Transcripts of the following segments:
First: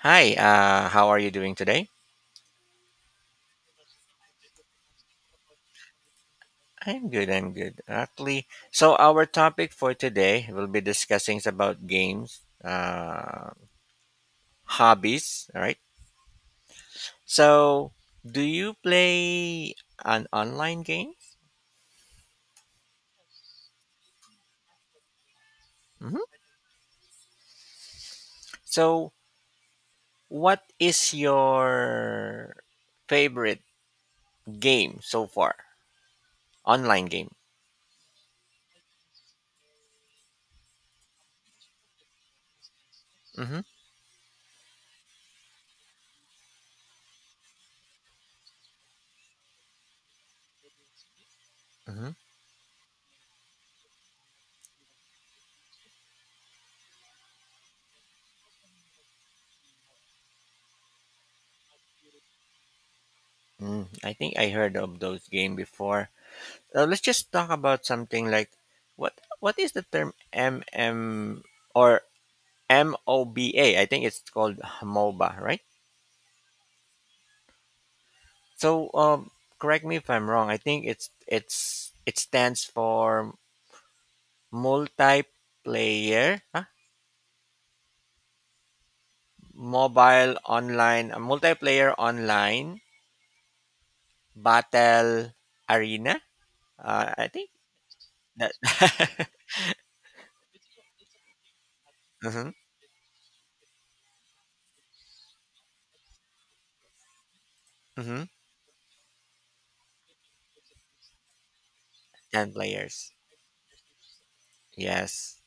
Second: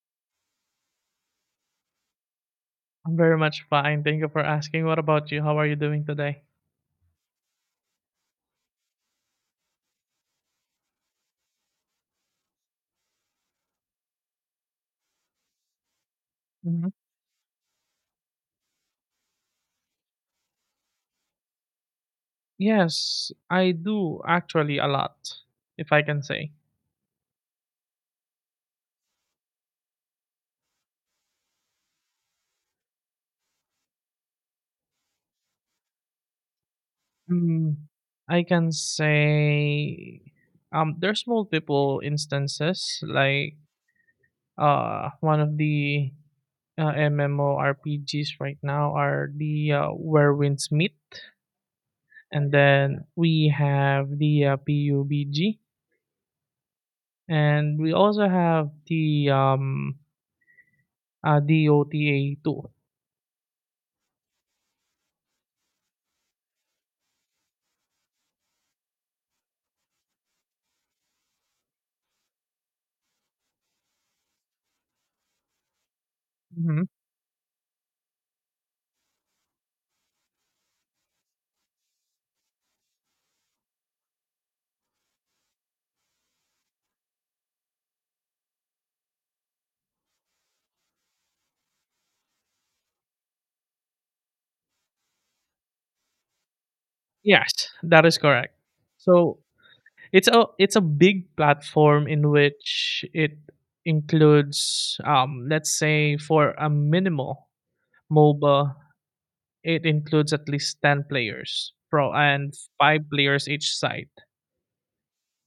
Hi, how are you doing today? I'm very much fine. Thank you for asking. What about you? How are you doing today? I'm good, I'm good. Actually, so our topic for today will be discussing about games, hobbies, all right? Hmm. So, do you play an online game? Yes, I do actually a lot, if I can Hmm. say. So, what is your favorite game so far? Online game. Mm, I can say there's multiple instances. Like, Mm-hmm. One of the MMORPGs right now are the Where Winds Meet, Mm-hmm. and then we have the PUBG, and we also have the DOTA two. Mm, I think I heard of those game before. Let's just talk about something like what is the term M M or MOBA? I think it's called MOBA, right? Mhm. So, correct me if I'm wrong. I think it stands for multiplayer, huh? Mobile online, multiplayer online battle arena. I think Yes, that is that. correct. So it's a big platform in Mm-hmm, which it includes, let's say, for a minimal mm-hmm. MOBA, it includes at least ten players pro Ten and five players. players each side. Yes.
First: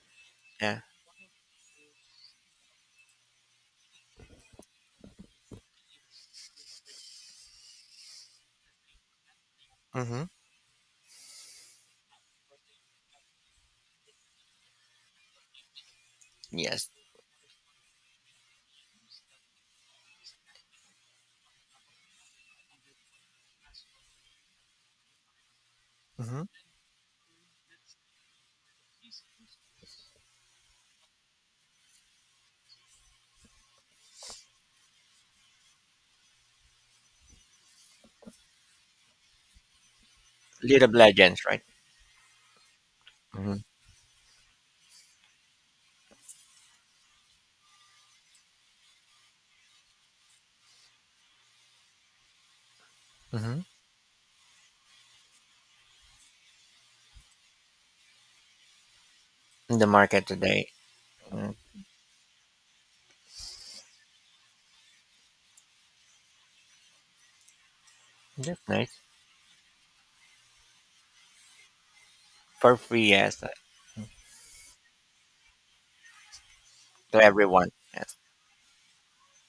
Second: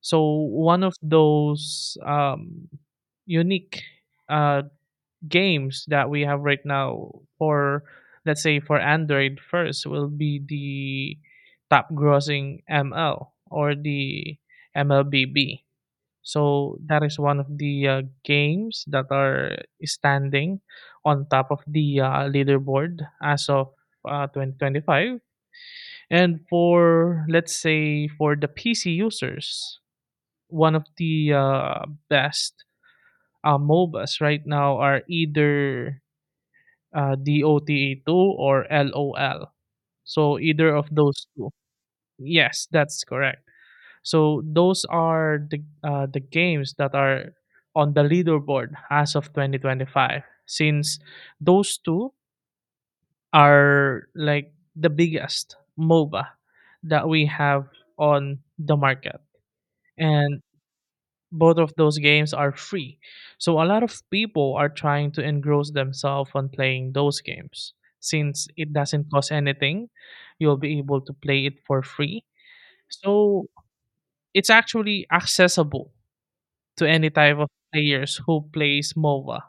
So Yeah. one of those unique uh, games that we have right now for, let's say, for Android first will Mm-hmm. be the top grossing ML or the MLBB. So Yes. that is one of the games that are standing on top of the leaderboard as of 2025. Mm-hmm. And for, let's say, for the PC users, one of the best MOBAs right now are either DOTA2 or LOL. So either League of of those Legends, 2. right? Yes, that's correct. Hmm. So those are the games that are on the leaderboard as of 2025 since those 2 Hmm. are like the biggest MOBA that we have on the market. In the market And today. Mm, both of those games are free. So a lot of people are trying to engross themselves on playing those games. Since that's it nice. doesn't cost anything, you'll be able to play it for free. For free, yes, So it's actually accessible to any to type of everyone. Yes. players who plays MOBA.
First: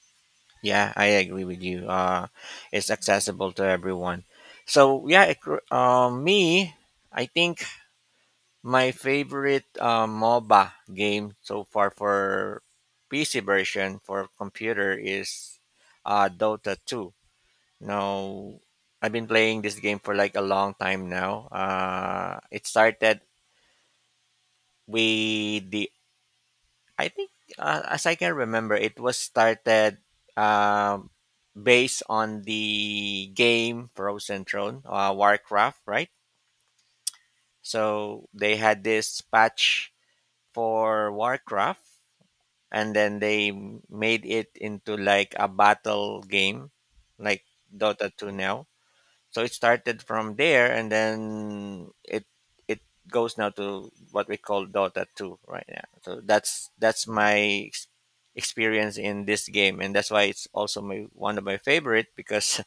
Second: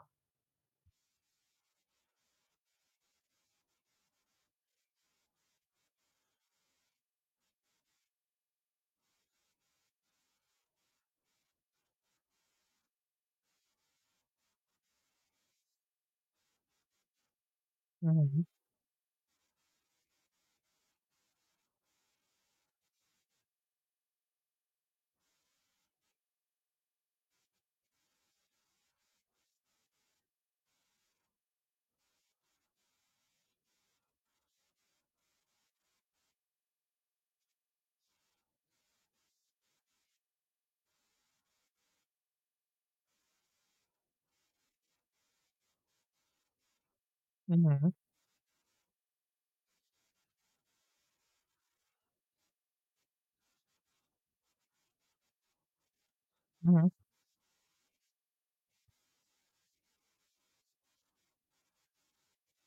Yeah, I agree with you. It's accessible to everyone. So yeah, I think my favorite MOBA game so far for PC version for computer is Dota 2. Hmm. Now, I've been playing this game for like a long time now. It started we the I think as I can remember, it was started um, based on the game Frozen Throne, Warcraft, right? So they had this patch for Warcraft, and then they made it into like a battle game, like Hmm. Dota two now. So it started from there, and then it goes now to what we call Dota two right now. So that's Hmm. that's my experience in this game, and that's why it's also my one of my favorite because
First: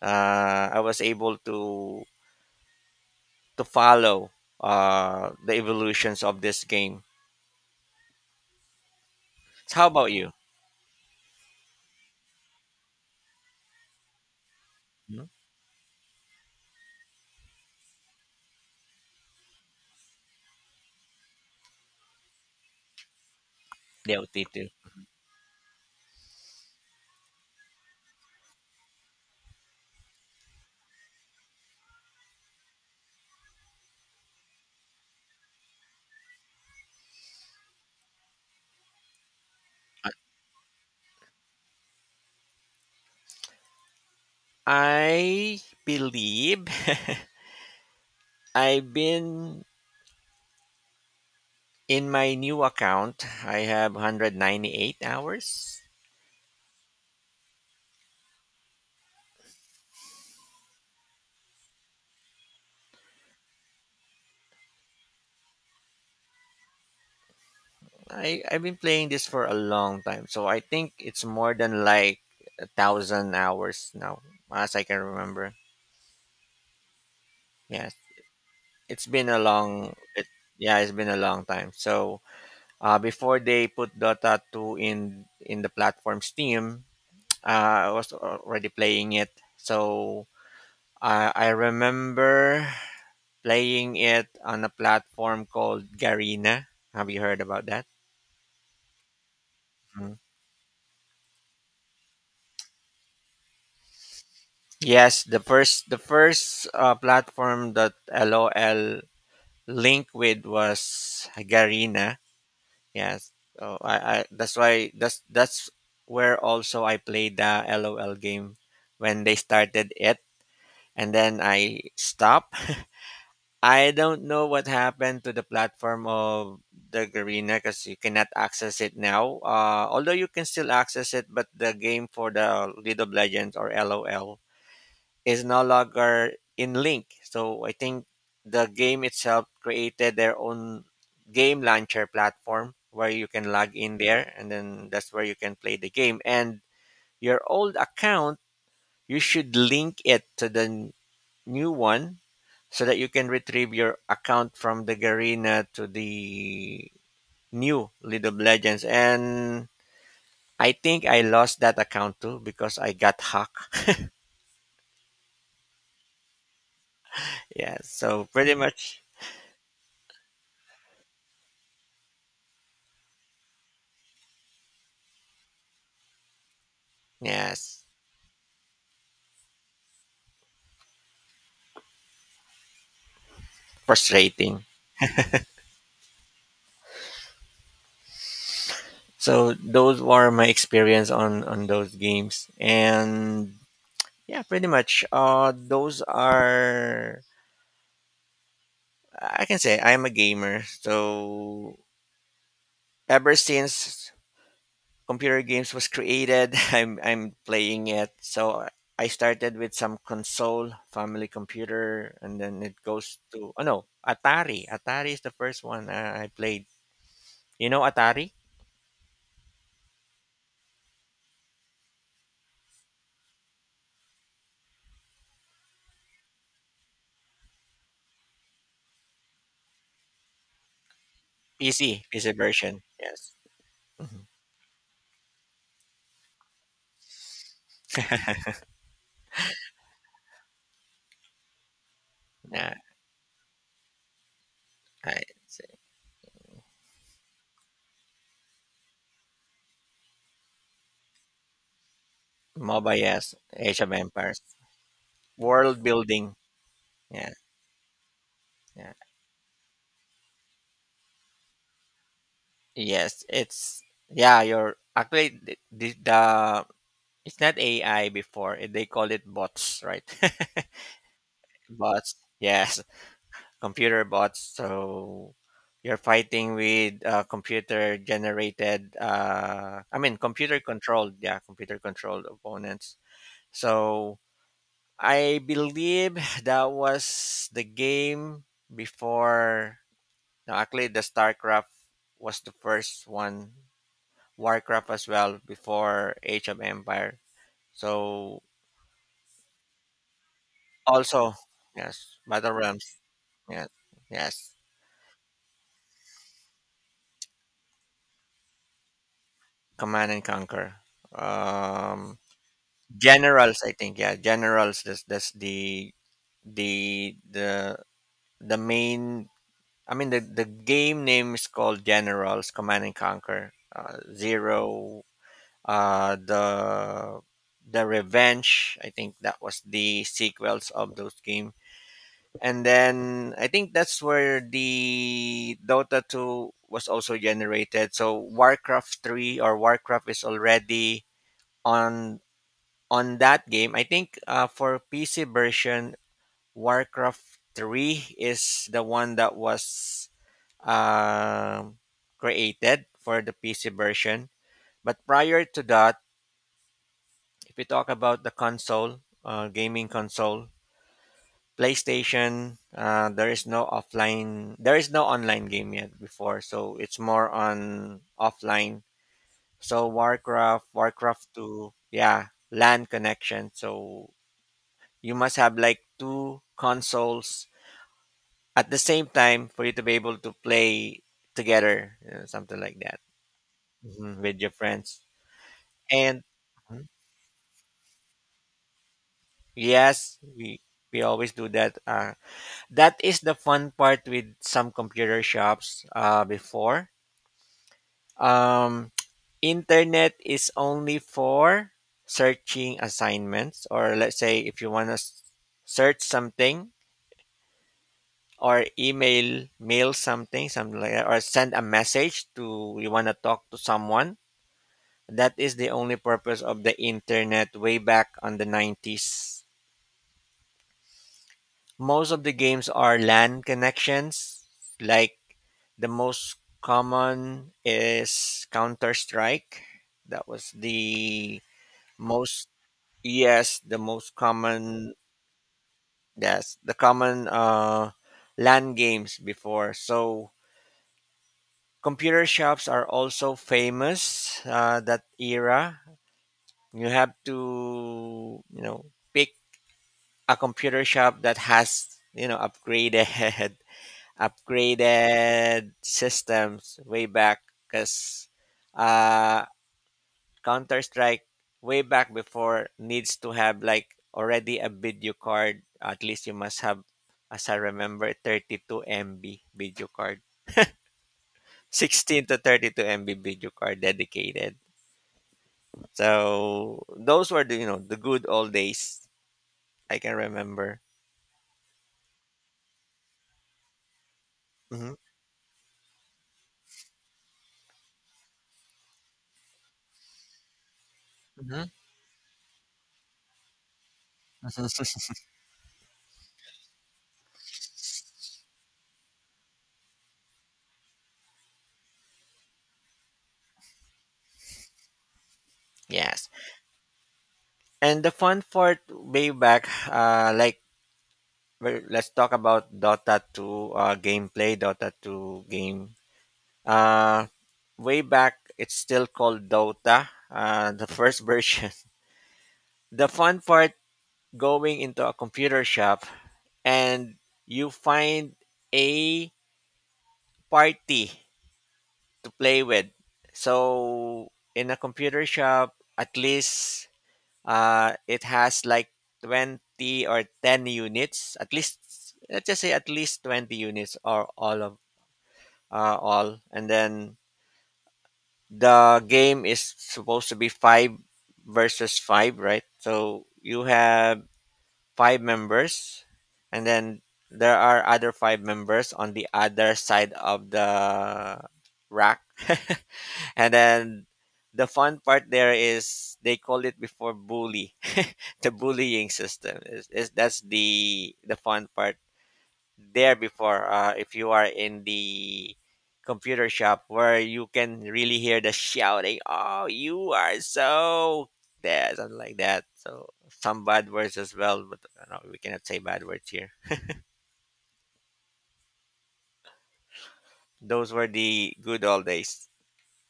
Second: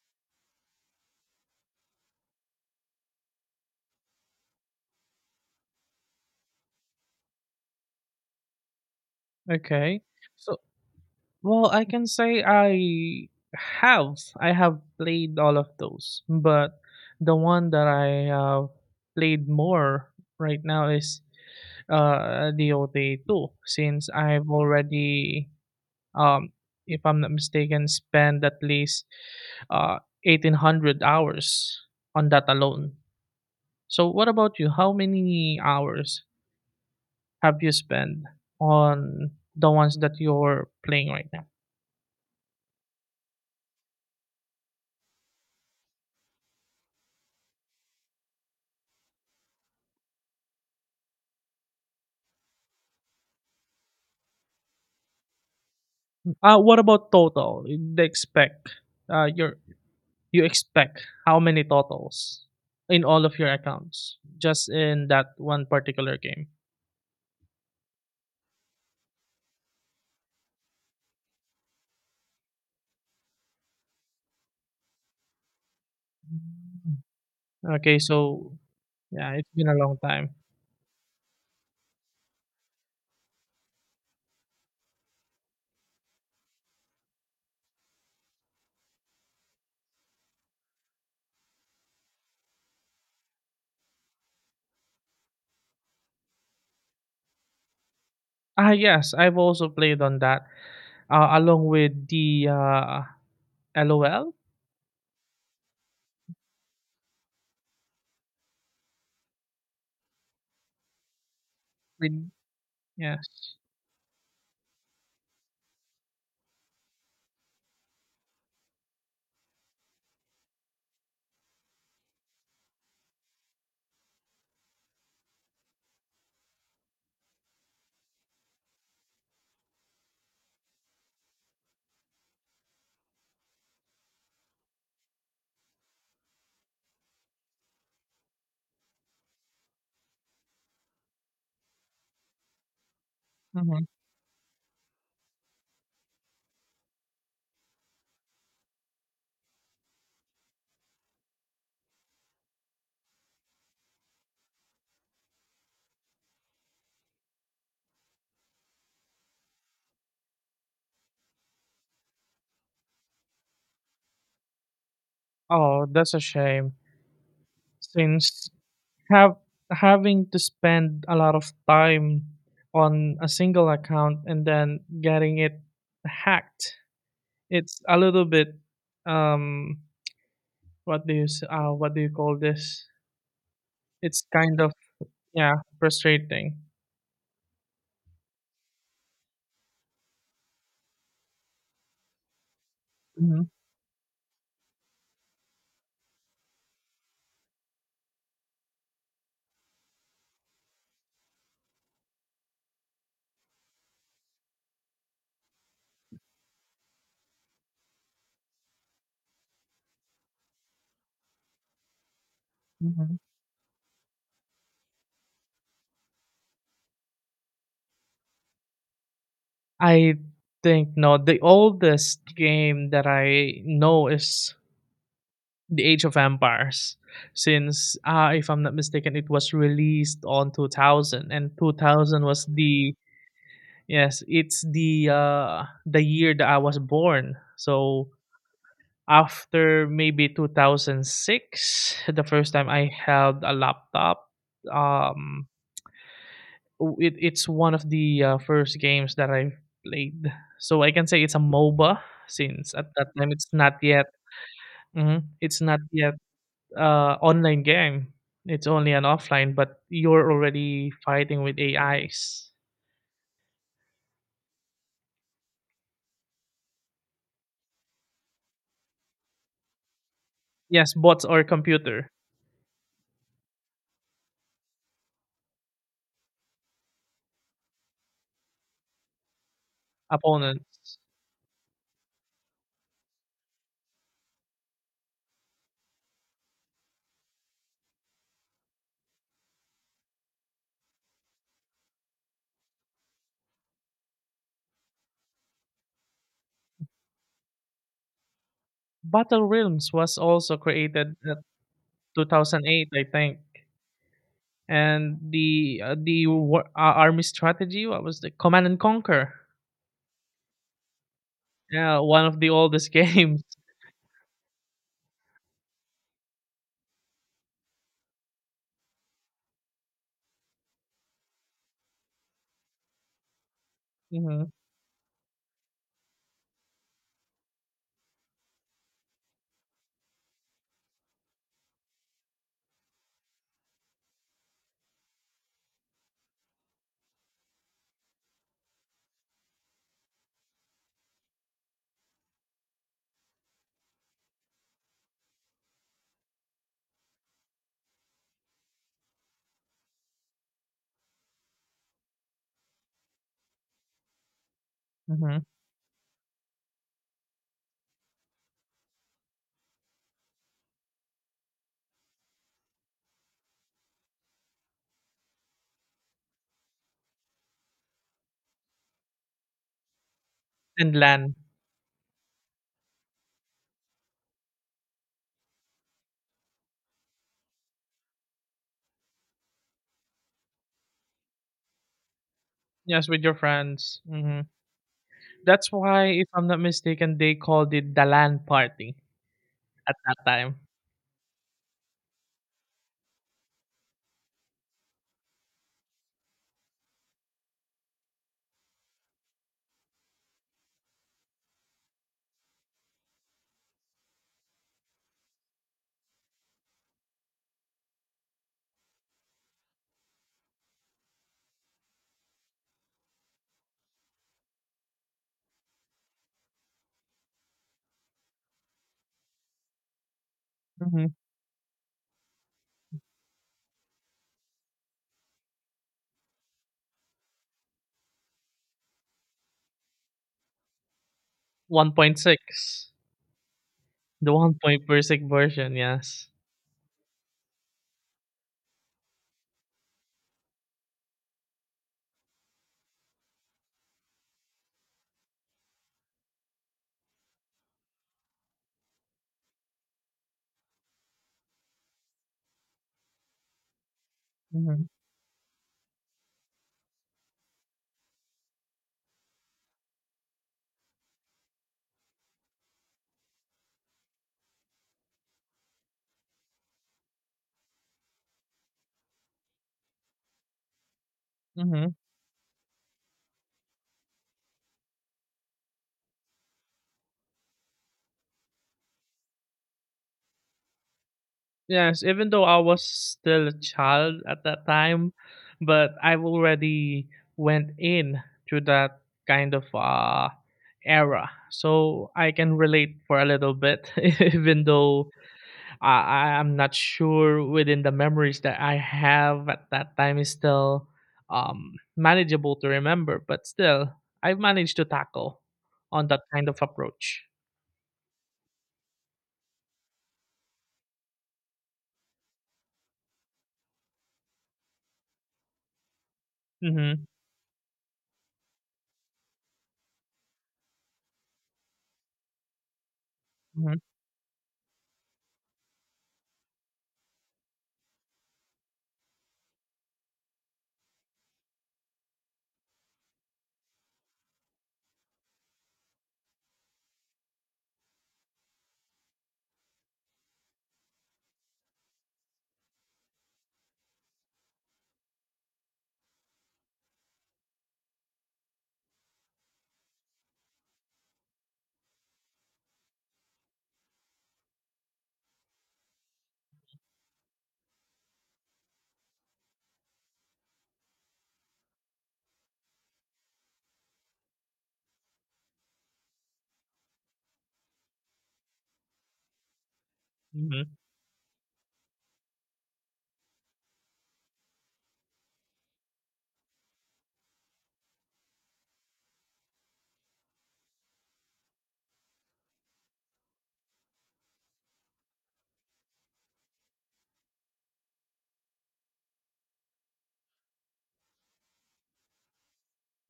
I was able to follow the evolutions of this game. So how Okay. about you? So, well, I can say I have Mhm. played all of those, but the one that I have played more right now is DOT too, since DOT I've two. already, um, if I'm not mistaken, spent at least uh, 1800 hours on that alone. So, what about you? How many hours have you spent on the ones that you're playing right now? I believe I've been in my new account, I have 198 hours. What about total? The expect your You expect how many totals in all of your accounts just in that one particular game? I've been playing this for a long time, so I think it's more than like 1,000 hours now, as I can remember. Yes, Okay, so, it's been yeah, a it's been a long, long it, time. yeah, it's been a long time. So, before they put Dota 2 in the platform Steam, I was already playing it. So I remember playing it on a platform called Garena. Have you heard about that? Ah, yes, I've also played Mm. on that, along with the LOL. Yes, the first platform that LOL linked with was Garena. With Yes, Yes. so I that's why that's where also I played the LOL game when they started it, and then I stopped. I don't know what happened to the platform of the Garena because you cannot access it now. Although you can still access it, but the game for the League of Legends or LOL is no longer in link. So I think the game itself created their own game launcher platform where you can log hmm in there and then that's where you can play the game. And your old account, you should link it to the new one so that you can retrieve your account from the Garena to the new League of Legends. And I think I lost that account too because I got hacked. oh, that's a shame. Yeah, so Since pretty much, have having to spend a lot of time on a single account and then getting it hacked, it's yes, a little bit, um, what do you call this? It's kind frustrating. of, yeah, frustrating. So those were my experience on those games, Hmm. and yeah, pretty much. Those are I can say I'm a gamer. So ever since computer games was created, I'm playing it. So I started with some console, family computer, and then it goes to oh no, Atari. Atari is the first one I played. You know Atari I think no. The oldest game that I know is The Age of Empires, since, if I'm not mistaken, it was released on 2000, and PC 2000 PC was version. the, Yes. yes, Mhm. it's the year that I was born. So after maybe 2006, the first time Yeah. I held a laptop, I, um, it's one of the first games that I've played. So I can say it's a MOBA since at MOBA, that time yes. it's not Age of yet. Empires. Mhm. It's not World yet building. Yeah, online game. It's only yeah. an offline, but you're already fighting with AIs. Yes, it's yeah, you're actually the it's not AI before. They call it bots, right? Yes, bots or computer Bots. Yes, computer bots. So you're fighting with computer generated I mean computer opponents. controlled, yeah, computer controlled opponents. So I believe that was the game before. Now, actually, the StarCraft was the first one, Warcraft as well, before Age of Empire. So, Battle Realms was also created also, at yes, Battle Realms. 2008, I think. Yes, yes, And the war, army strategy, what was the Command and Conquer? Command and Conquer. Yeah, Um, one of the oldest games. generals, I think. Yeah, generals. That's the the the the main. I mean, the game name is called Generals Command and Conquer. Mhm. Zero the Revenge. I think that was the sequels of those game. And then I think that's where the Dota 2 was also generated. So Warcraft 3 or Warcraft is already on on that game. I think for PC version, Warcraft 3 is the one that was um created for the PC version. But Mhm, prior to that, if we talk about the console, gaming console, PlayStation, there is no offline, there is no online game yet before, so it's more on offline. So Warcraft, and Warcraft LAN. 2, yeah, LAN connection. So you must have like two consoles at the same time for you to be able to play together, you know, something like that. Yes, with your friends, Mhm, with mhm. your friends. That's why, And if I'm not mhm. mistaken, they called it the LAN party at that Yes, we time. we always do that. That is the fun part with some computer shops before, um, internet is only for searching assignments, or let's say if you want to search something, or email mail something like that, or send a message to you want to talk to someone. That is the only purpose of the internet way back on the 90s. Mhm. Most of the games are LAN connections. Like the most common is Counter Strike. That was the most, 1.6, yes, the most the common, 1.6 version, yes. yes, the common LAN games before. So computer shops are also famous that era. You have to, you know, pick a computer shop that has, you know, upgraded Mhm. upgraded systems way back, because uh, Counter Strike way back before needs to have like already a video card. At least you must have, as I remember, 32 MB video card. Mhm. 16 to 32 MB video card dedicated. So those were the, you know, the good old days I can remember. Yes, even though I was still a child at that Hmm. time, but I've already went in to that kind of, era, Hmm. so I can relate for a little bit even though I am not sure within the memories that I have at that time is still, manageable to remember, but still, I've managed to tackle on that Yes. kind of approach. And the fun part way back, like, well, let's talk about Dota 2 gameplay. Dota 2 game. Mm-hmm. Uh, way back, it's still called Dota. The first version. The fun part Hmm. going into a computer shop, and you find a party to play with. So in a computer shop, at least it has like 20 or 10 units. At least let's just say at least 20 units, or all of, all. And then the game is supposed to be five versus five, right? So you have five members, and then there are other five members on the other side of the rack. And then the fun part there is, they call it before bully, the bullying system is that's Hmm. the fun part there before. If you are in the computer shop where you can really hear the shouting, oh, you are so there, something like that, so some bad words as well, but no, we cannot say bad words here. Those were the good old days.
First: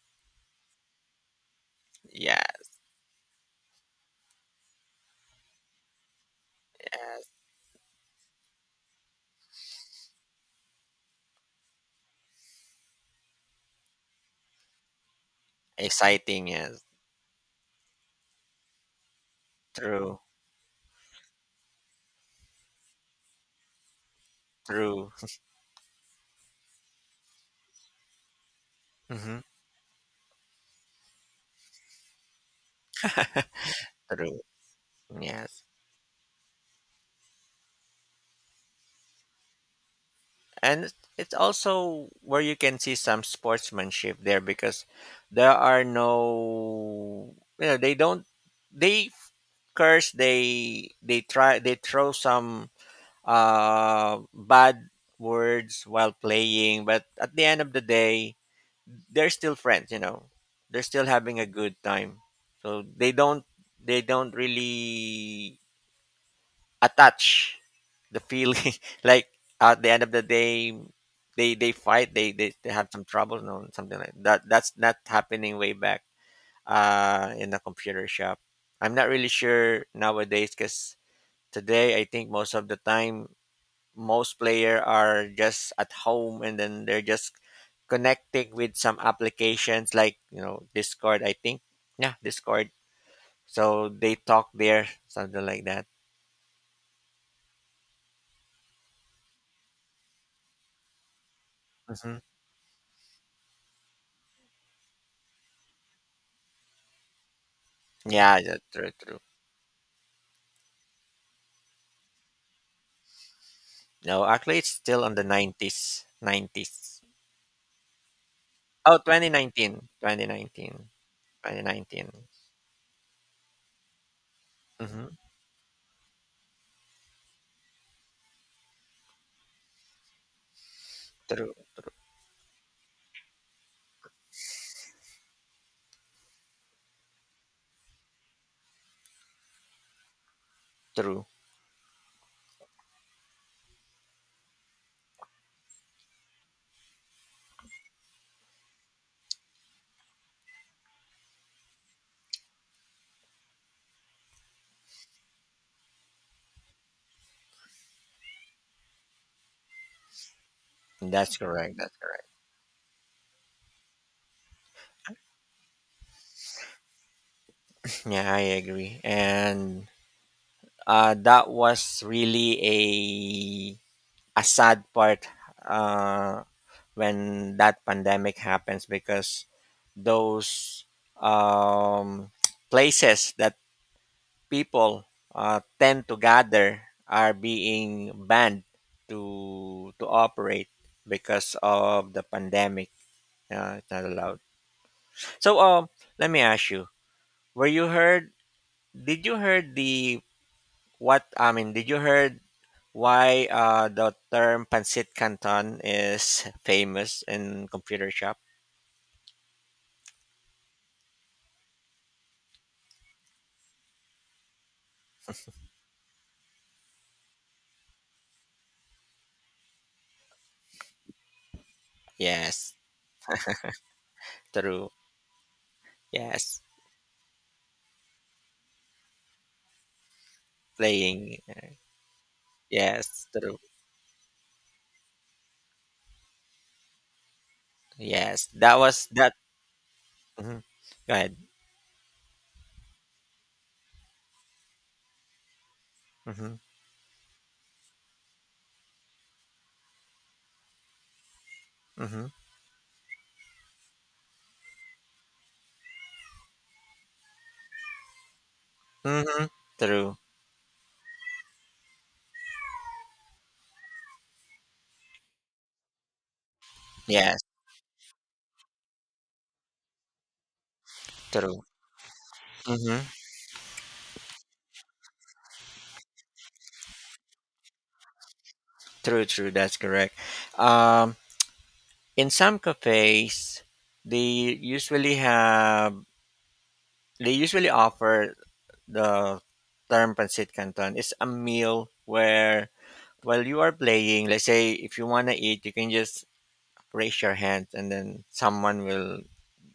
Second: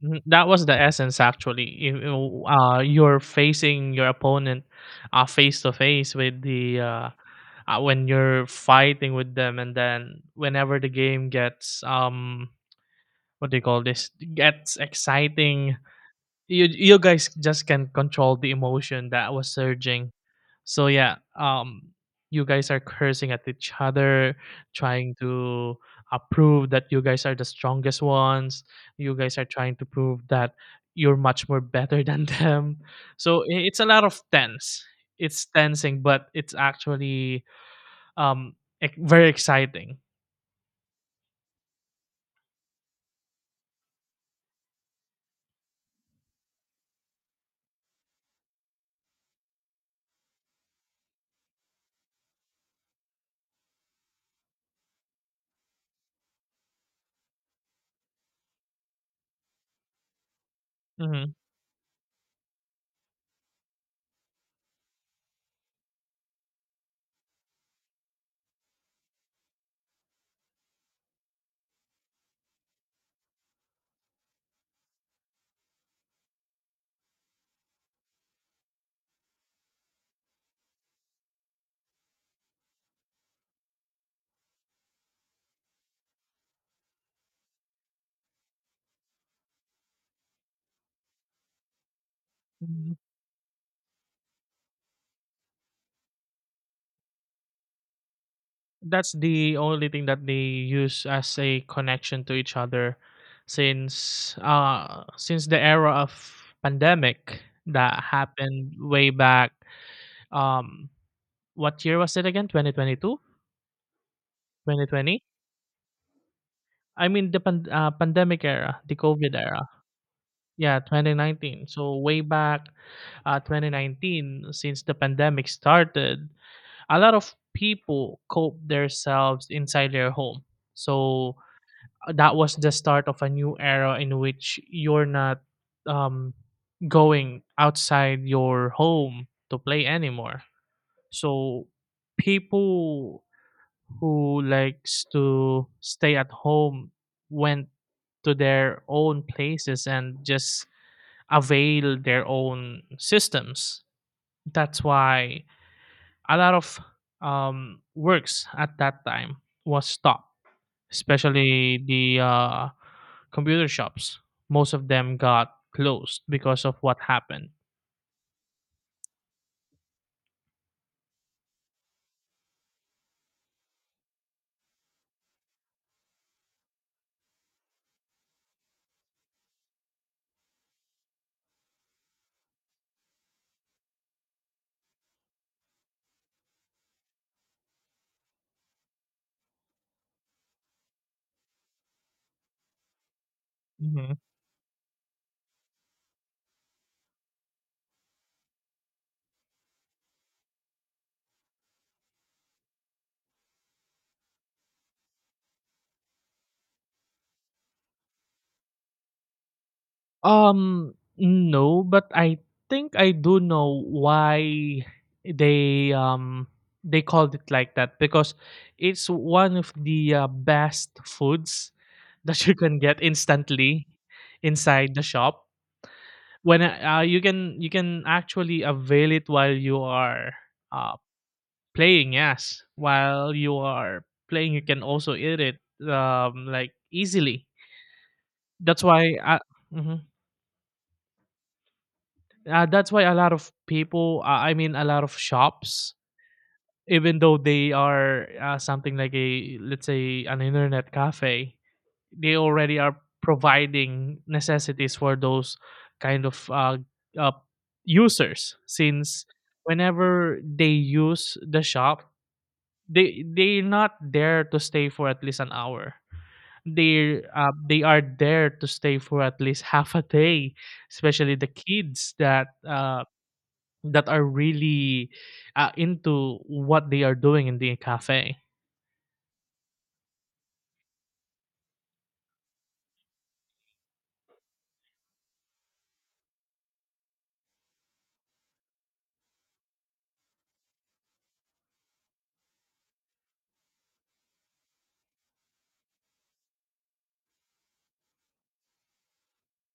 Hmm. That was the essence, actually. Yeah. You're facing your opponent, face to face with the Yes. When you're fighting with them. And then whenever the game gets, what do you call this? Gets exciting. Exciting, you yes. you guys just can't control the emotion that was surging. True. So, yeah, you guys are cursing at each other, True. trying to, prove that you guys are the strongest ones. You guys Hmm. are trying to prove that you're much more better than them. So, it's a lot of True. tense. It's Yes. tensing, but it's actually, um very exciting. And it's also where you can see some sportsmanship there, because there are no, you know, they don't, they curse, they try, they throw some bad words while playing, but at the end of the day they're still friends, you know, they're still Hmm. having a good time. So they don't really attach the feeling like at the end of the day they fight, they have some trouble, no, something like that. That's not happening way back in the computer shop. I'm not really sure nowadays, because today I think most of the time, most player are just at home, and then they're just connecting with some applications like, you know, Discord, I think. Yeah, Discord. So they talk there, something like that. That's the only thing that they use as a Hmm. connection to each other since the era of pandemic that Yeah. Yeah, happened true, way true. back. um what year was it again? 2022, No, actually, it's twenty still on the twenty 90s. 90s. I mean the pandemic era, the Oh, covid era. 2019. Yeah, 2019. 2019, so way back, 2019 since the Mm-hmm. pandemic started, a lot of people cope themselves inside their home. So True. that was the start of a new era in which you're not, um, going outside your home to play anymore. True. So people who likes to stay at home went to their own places and just avail their own systems. That's why a lot of, works at that time was stopped, That's correct. especially That's the correct. Computer shops. Most of them got closed because of what happened. Yeah, I agree. And that was really a sad part, uh, when that pandemic happens, because those, um, places that people, tend to gather are being banned to operate because of the pandemic. It's not Hmm. allowed. So, let me ask you: Were you heard? Did you heard the what? I mean, did you heard why, the term pancit canton is famous in computer shop? No, but I think I do know why they um they called it like that because it's one of the best foods that you Yes, can get instantly true. inside the shop. Yes, When, you can actually avail it while you are, uh, playing. playing, yes. Yes, While you true. are playing, you can also eat it, like easily. Yes, that That's was why, that. Mhm. Mhm. Go ahead. That's why a lot of people, I mean, a lot of shops, Hmm. even though they are, something like a, let's say, an internet cafe, Hmm. they already are providing necessities for those kind of, uh, users. Since Mm-hmm. True. whenever they use the shop, they're not there to stay for at least an hour. they Yes, uh, they are there to stay for at least half a day, especially the true. kids that Mm-hmm. uh, that are really into what they are doing in the cafe. True, true. That's correct. Um, in some cafes, they usually have, they usually offer the term pancit canton. It's a meal where while you are playing, let's say if you wanna eat, you can just raise your hand, and then someone will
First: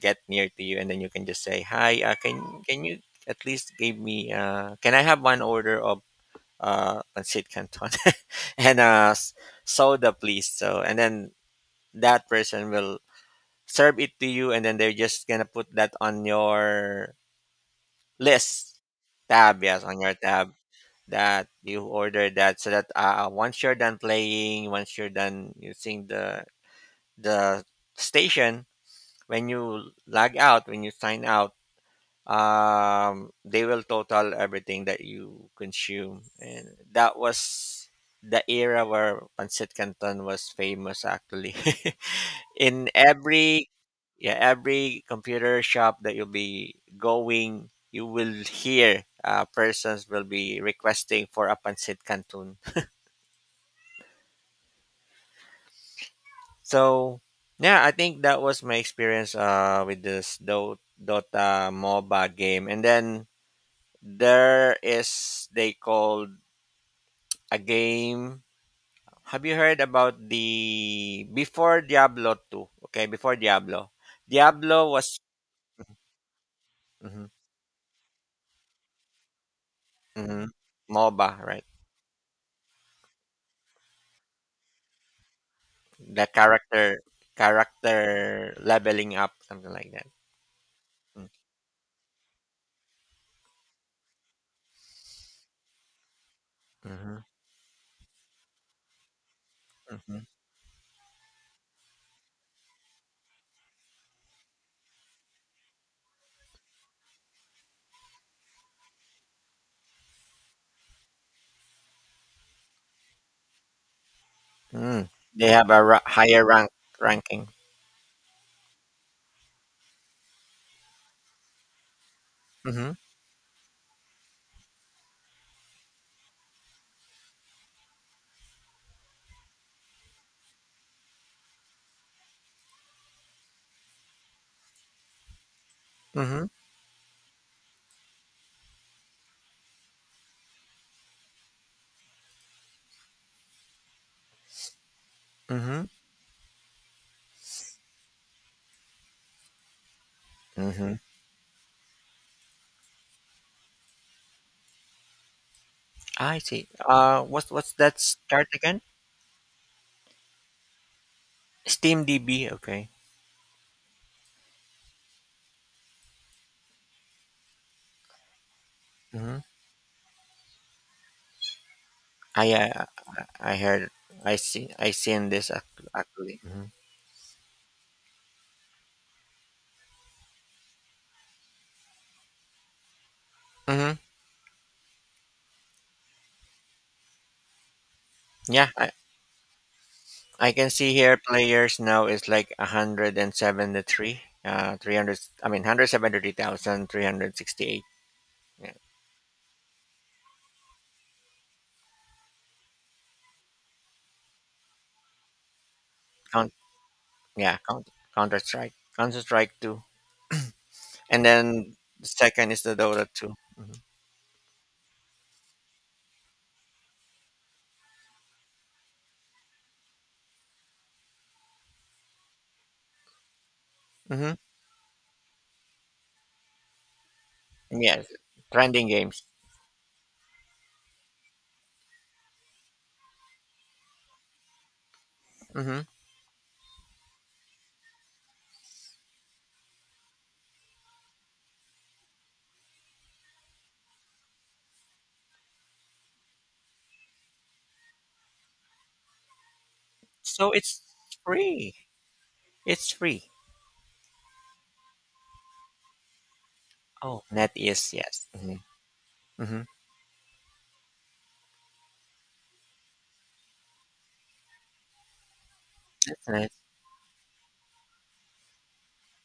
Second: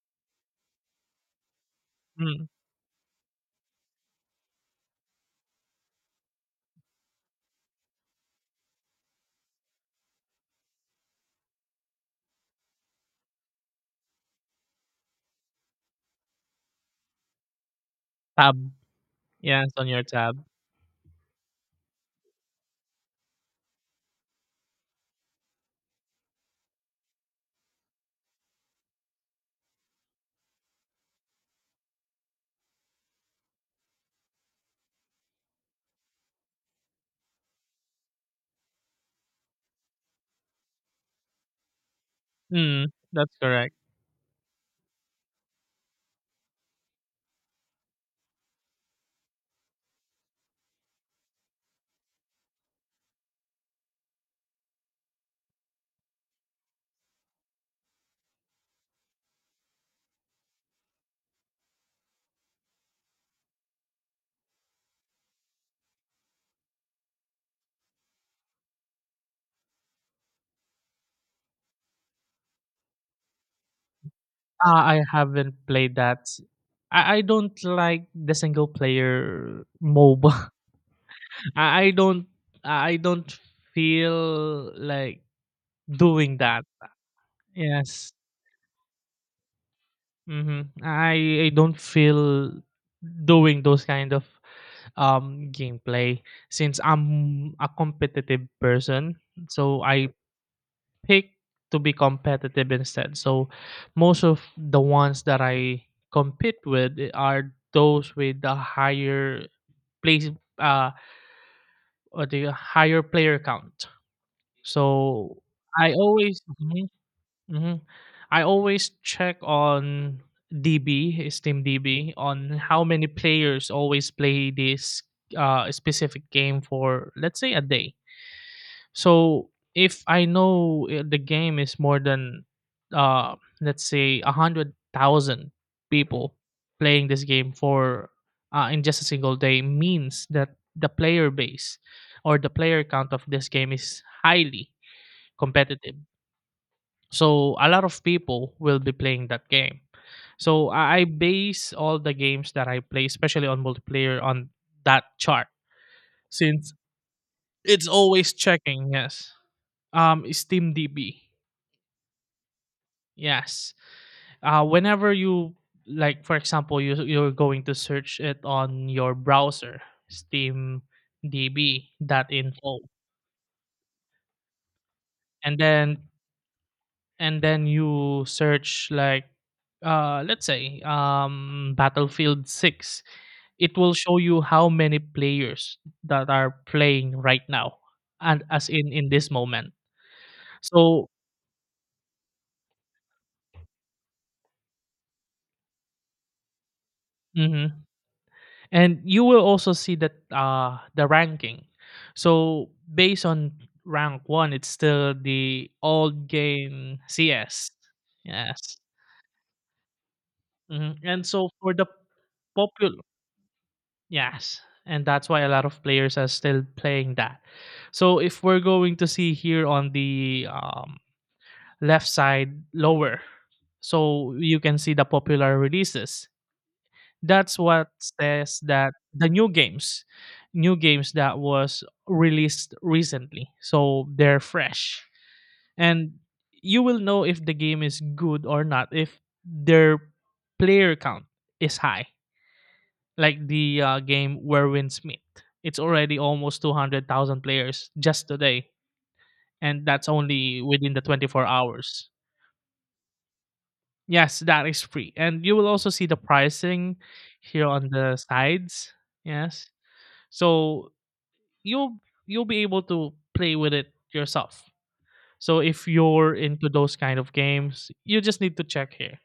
get near to you and then you can just say hi. Mm, can you at least give me? Can I have one order of let's say it, canton and soda, please. So and then that person will serve it to you, and then they're just gonna put that on your tab. list, tab. Yeah, it's Yes, on on your your tab. tab that you order that. So that once you're done playing, once you're done using the station, when you log out, when you sign out, they will total everything that you consume. And that was the era where pancit canton was famous, actually. Mm, In that's every, correct. yeah, every computer shop that you'll be going, you will hear persons will be requesting for a pancit canton. So yeah, I think that was my experience with this dota MOBA game. And then there is, they called a game. Have you heard about the before Diablo 2? Okay, before Diablo. Diablo I was. haven't played that. I Mhm, don't like the single player mhm. MOBA. MOBA, right? I I don't I don't feel like The doing that. character Yes. character leveling up, something like that. Mm-hmm. I don't feel doing those kind of gameplay since Mm-hmm. I'm a competitive person. So I Mm-hmm. pick to be competitive instead. So most of the ones that I compete with are those with the higher place, uh or the higher player count. Mm. So They have a I always higher rank, ranking. hmm I always check on DB, Steam DB, on how Mhm. many players always play this, specific game for, let's say, a day. So if I know, the game is more than, let's say, 100,000 people Mhm. playing this game for, in just a single day, means that the player base or the player count of this game is highly Mhm. competitive. So a lot of people will be playing that game. So Mhm. I base all the games that I play, especially on multiplayer, on that chart Ah, I see. since What's it's that always start again? checking. Yes, Steam DB. Steam DB, okay. Yes, whenever you, like, for example, you're going to search it on your Mhm. browser, Steam DB that I info, uh, I heard, I see, I seen this and then actually. You search, like, let's say, Battlefield 6, it Mm-hmm. will show you how many players that are playing right now and as Yeah, I, in this moment, I can see so here players now is like 173, 300, I mean mhm. 173,368. Yeah, And you will also see that, the ranking, so based on rank 1 it's still the old count, game yeah, CS. count, Counter Strike, Yes. Counter Strike 2. Mhm. And and so for then the the second is the popular Dota 2. Mm-hmm. Yes, and that's why a lot of players are still playing that. So if we're going to see here on the, left side lower, Mm-hmm. so you can see the popular releases. That's what Yes, says trending that games. the new games that was released recently, so they're fresh, Mm-hmm. and you will know if the game is good or not if their player count is high, like the game Werwin Smith. It's already almost 200,000 players just today, and that's So only it's within the 24 free. hours. It's free. Yes, that is free. And you will also see the pricing Oh, net here on is, the yes. Mm-hmm. sides. Mm-hmm. Yes. So you'll you'll be able to play with it yourself. So if That's you're nice. into those kind of games, you just need to check here.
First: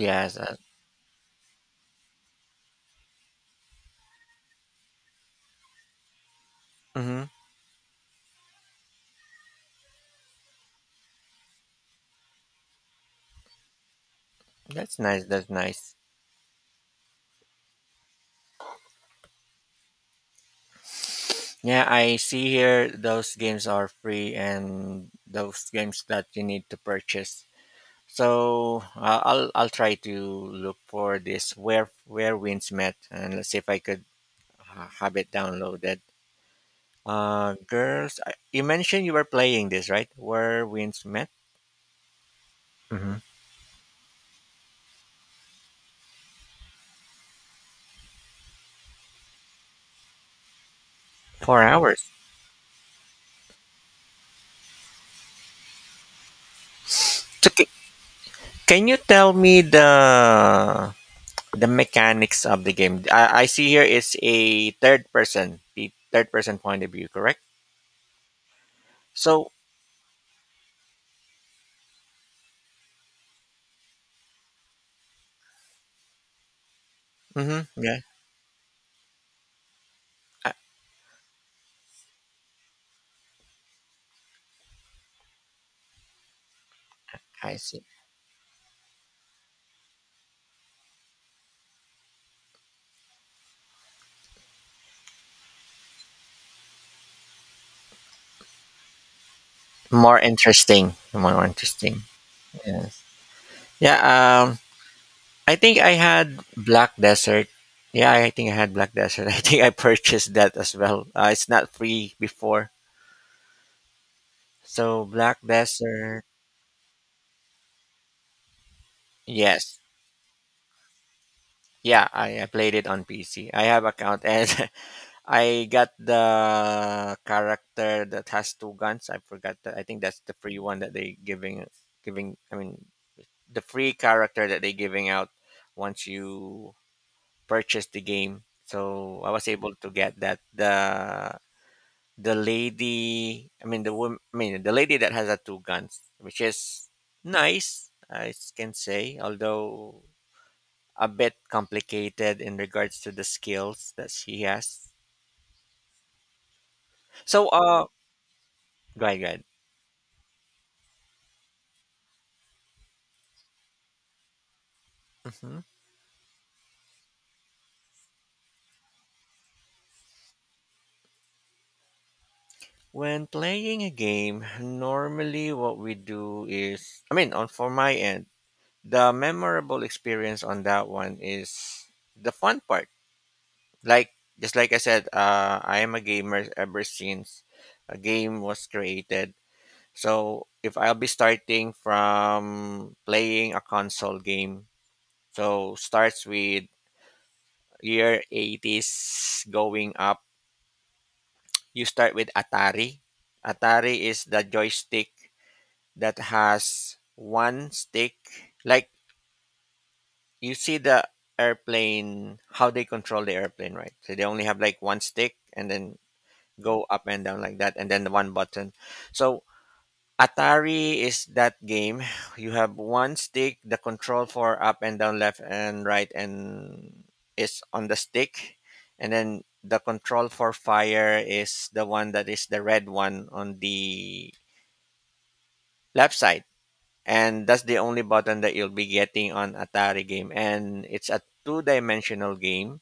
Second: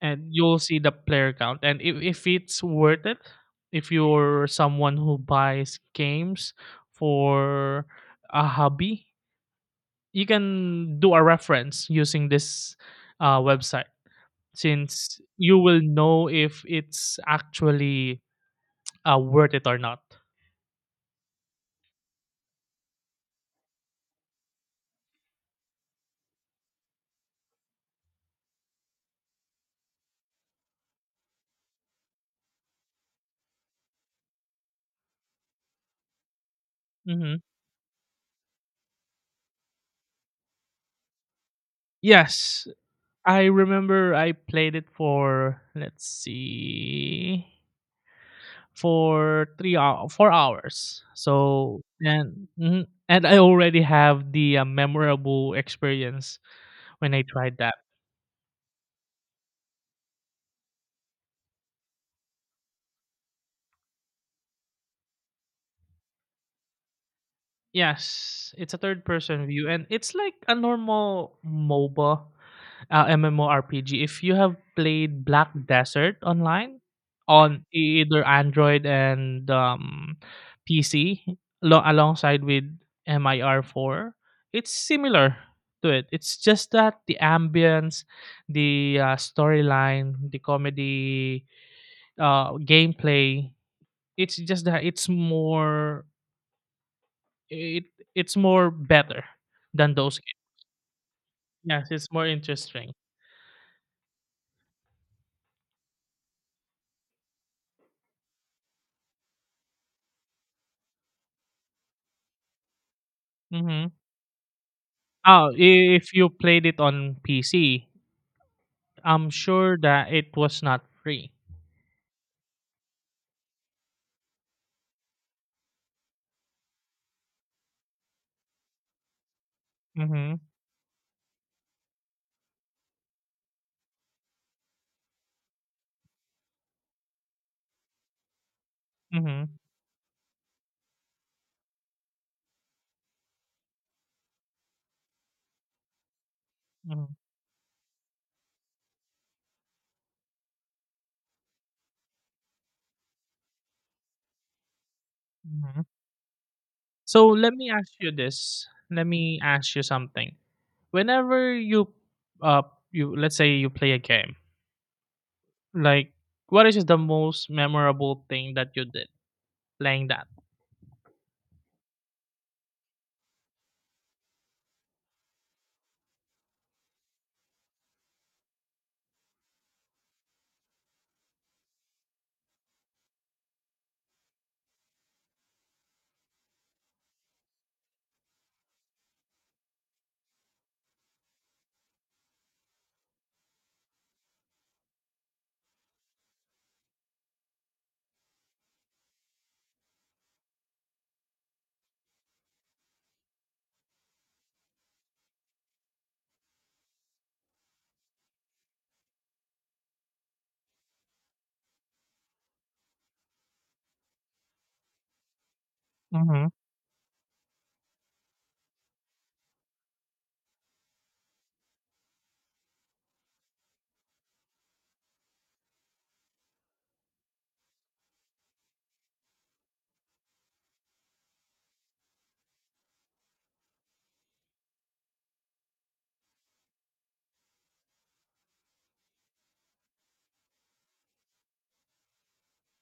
And Uh, you'll see the player count and if it's worth it, if you're someone who buys games mm-hmm. for a hobby, you can do a reference using this, website That's since nice. That's you will nice. know if it's actually, worth it or not. Yeah, I see here those games are free, and those games that you need to purchase. So I'll try to look for this Where Winds Met, and let's see if I could have it downloaded. Hmm. Girls, you mentioned you were playing this, right? Where Winds Met. Yes, Hmm. I remember I played it for, let's see, for 3 hour, 4 hours. Four So, hours. and I already have the, memorable experience when I So tried that. can you tell me the mechanics of the game? I see here it's a third person, the third person point of view, correct? Yes, it's a third person So. view and it's like a normal MOBA, MMORPG. If you have played Black Desert online on Mm-hmm. Yeah, either Android and I, PC alongside with MIR4, it's similar to it. It's just that the I see. ambience, the storyline, the comedy, gameplay, it's just that it's more It it's more better than More those games. interesting. More Yes, interesting. it's more interesting. Yes. Yeah. Um. I think I had Black Desert. Yeah, I think I had Black Desert. I think I purchased that as well. It's not free before. Mhm. So Black Oh, if Desert. you played it on PC, I'm Yes. sure that it was not free. Yeah, I played it on PC. I have account, and I got the character that has two guns. I forgot that. I think that's the Mhm. free one that they giving I mean, the free character that they're giving out once you purchase the game. So I was Mhm. able to get that the lady, I mean the woman, I mean the lady that has the two guns, which is Mhm. nice, I can say, although a bit complicated in regards to the skills that she has. Mhm. So So let me ask you this. go Let ahead, go me ahead. ask you something. Whenever you uh let's say you play a game, Hmm. like what is the most memorable thing that you did playing that? When playing a game, normally what we do is, I mean, on for my end. The memorable experience on that one is the fun part. Like, just like I said, I am a gamer ever since a game was created. So if I'll be starting from playing a console game, so starts with year 80s going up. You start with Atari. Atari is the joystick that has one stick. Like, you see the airplane, how they control the airplane, right? So they only have like one stick, and then Mhm. go up and down like that, and then the one button. So Atari is that game. You have one stick, the control for up and down, left and right, and is on the stick. And then the control for fire is the one that is the red one on the left side. And that's the only button that you'll be getting on Atari game, and it's a two-dimensional game.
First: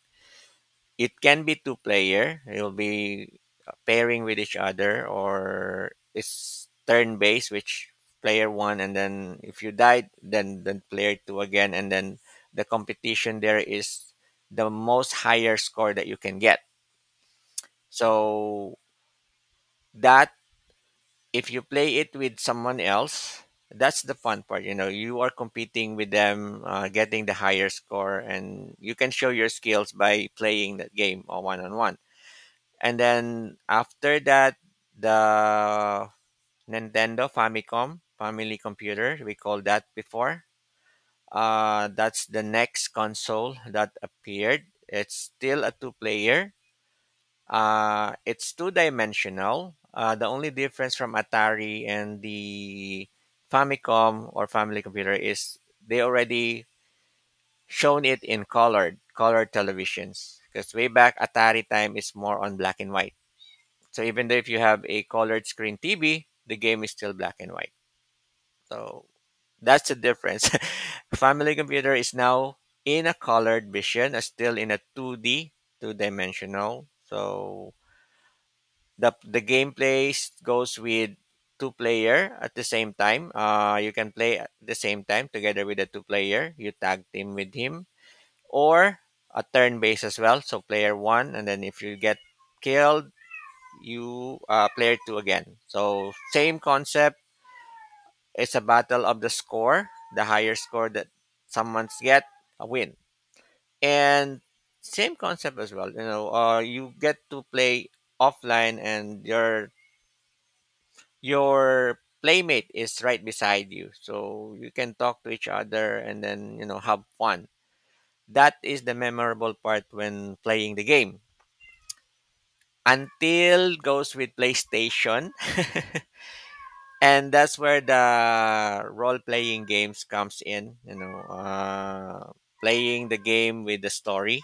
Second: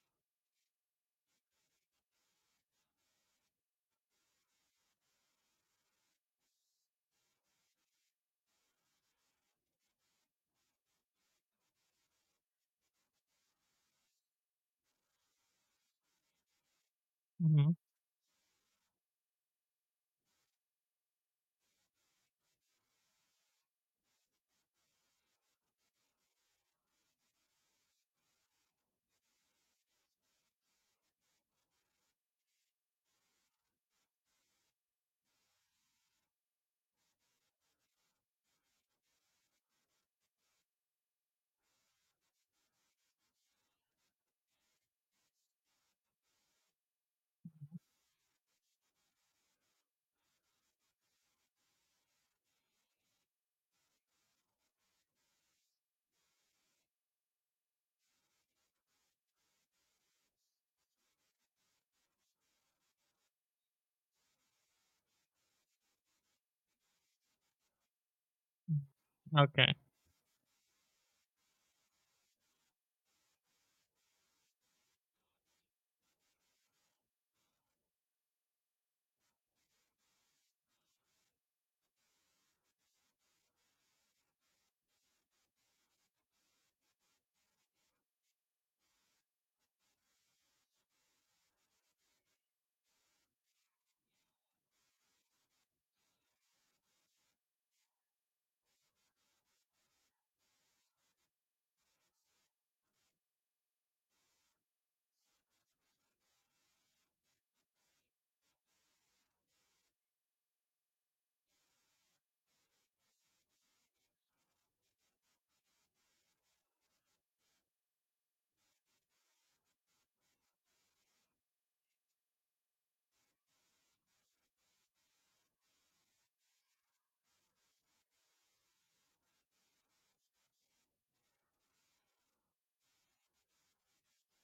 It can be two player. You'll be pairing with each other, or it's turn based, which player one, and then if you died, then player two again, and then the competition there is the most higher score that you can get. Mhm. So that if you play it with someone else, that's the fun part. You know, you are competing with them, getting the higher score, and you can show your skills by playing that game one on one. And then after that, the Nintendo Famicom family computer, we called that before. That's the next console that appeared. It's still a two player. It's two dimensional. The only difference from Atari and the Famicom or family computer is they already shown it in colored televisions, because way back Atari time is more on black and white. So even though if you have a colored screen TV, the game is still black and white. So Okay. that's the difference. Family computer is now in a colored vision, still in a 2D, two dimensional. So the gameplay goes with two player at the same time. You can play at the same time together with the two player. You tag team with him, or a turn base as well. So player one, and then if you get killed, you player two again. So same concept. It's a battle of the score. The higher score that someone's get, a win. And same concept as well. You know, you get to play offline, and your playmate is right beside you, so you can talk to each other, and then have fun. That is the memorable part when playing the game. Until goes with PlayStation. And that's where the role playing games comes in, playing the game with the story.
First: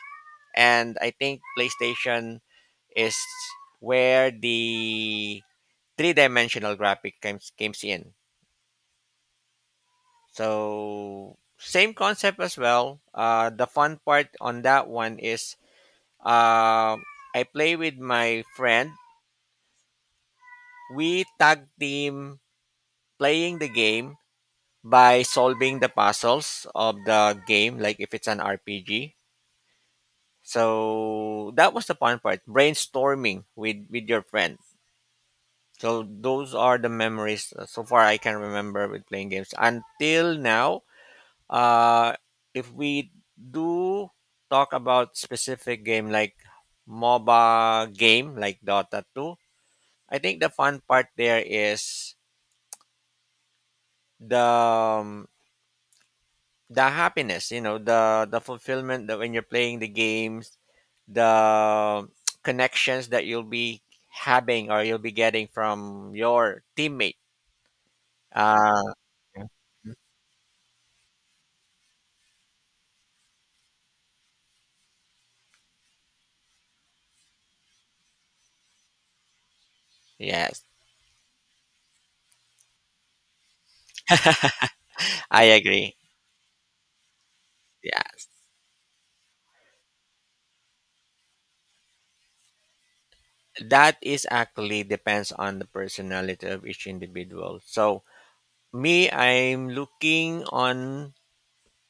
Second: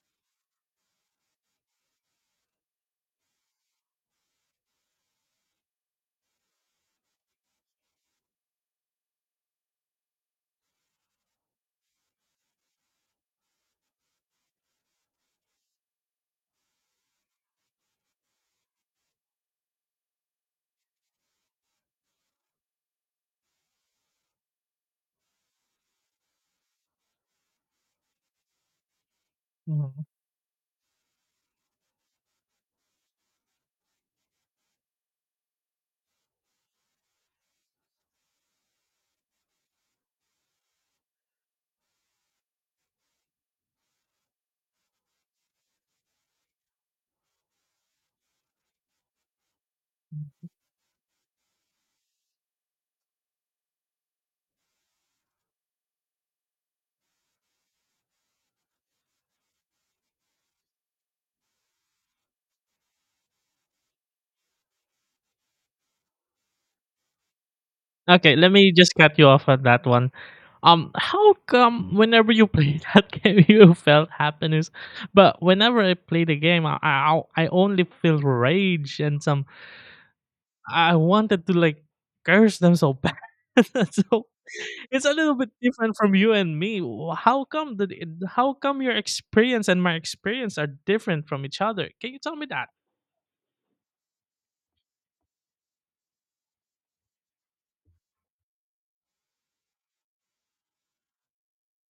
And I think PlayStation is where the three dimensional graphic comes in. So same concept as well. Uh, the fun part on that one is uh, I play with my friend, we tag team playing the game by solving the puzzles of the game, like if it's an RPG. Mhm. So that was the fun part, brainstorming with your friend. So those are the memories so far I can remember with playing games until now. Uh, if we do talk about specific game like MOBA game like Dota 2, I think the fun part there is the um, the happiness, the fulfillment that when you're playing the games, the connections that you'll be having or you'll be getting from your teammate. Okay, let me uh just cut you off at that one. How come whenever you play that game you felt happiness, but whenever I play the game, I only feel rage and some. yes I wanted to like curse them so bad. So it's a little I bit agree. different from you and me. How come Yeah, your experience and my experience are different from each other? Can you tell me that? that is actually depends on the personality of each individual. So me, I'm looking on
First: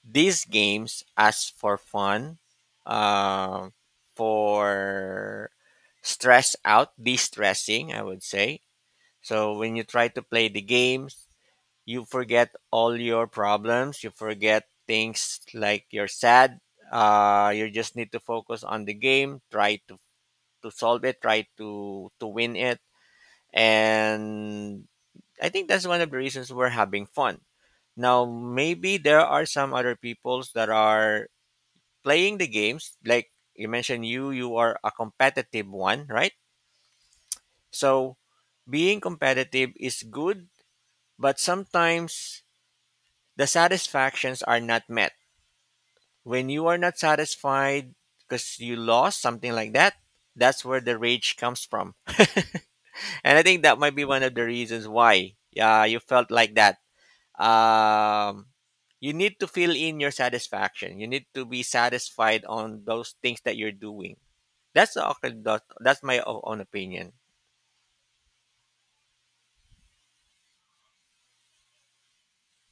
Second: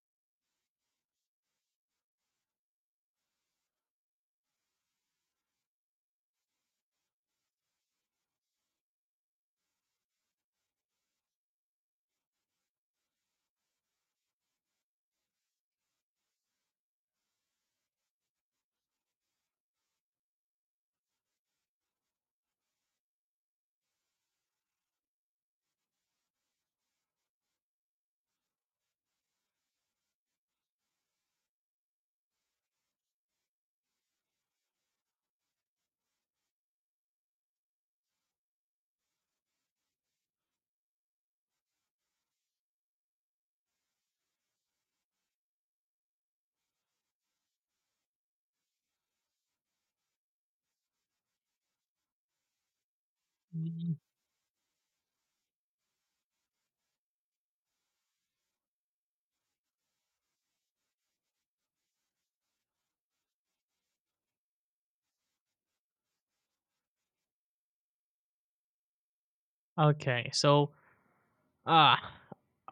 these games as for fun, uh, for stress out, de-stressing, I would say. So when you try to play the games, you forget all your problems. You forget things like you're sad. You just need to focus on the game. Try to solve it. Try to win it. And I think that's one of the reasons we're having fun. Now maybe there are some other peoples that are playing the games. Like you mentioned, you are a competitive one, right? So being competitive is good, but sometimes the satisfactions are not met. When you are not satisfied because you lost something like that, that's where the rage comes from. And I think that might Mm. be one of the reasons why you felt like that. Um, you need to fill in your satisfaction. You need to be satisfied on those things that you're doing. That's the, that's my own opinion. Okay, so uh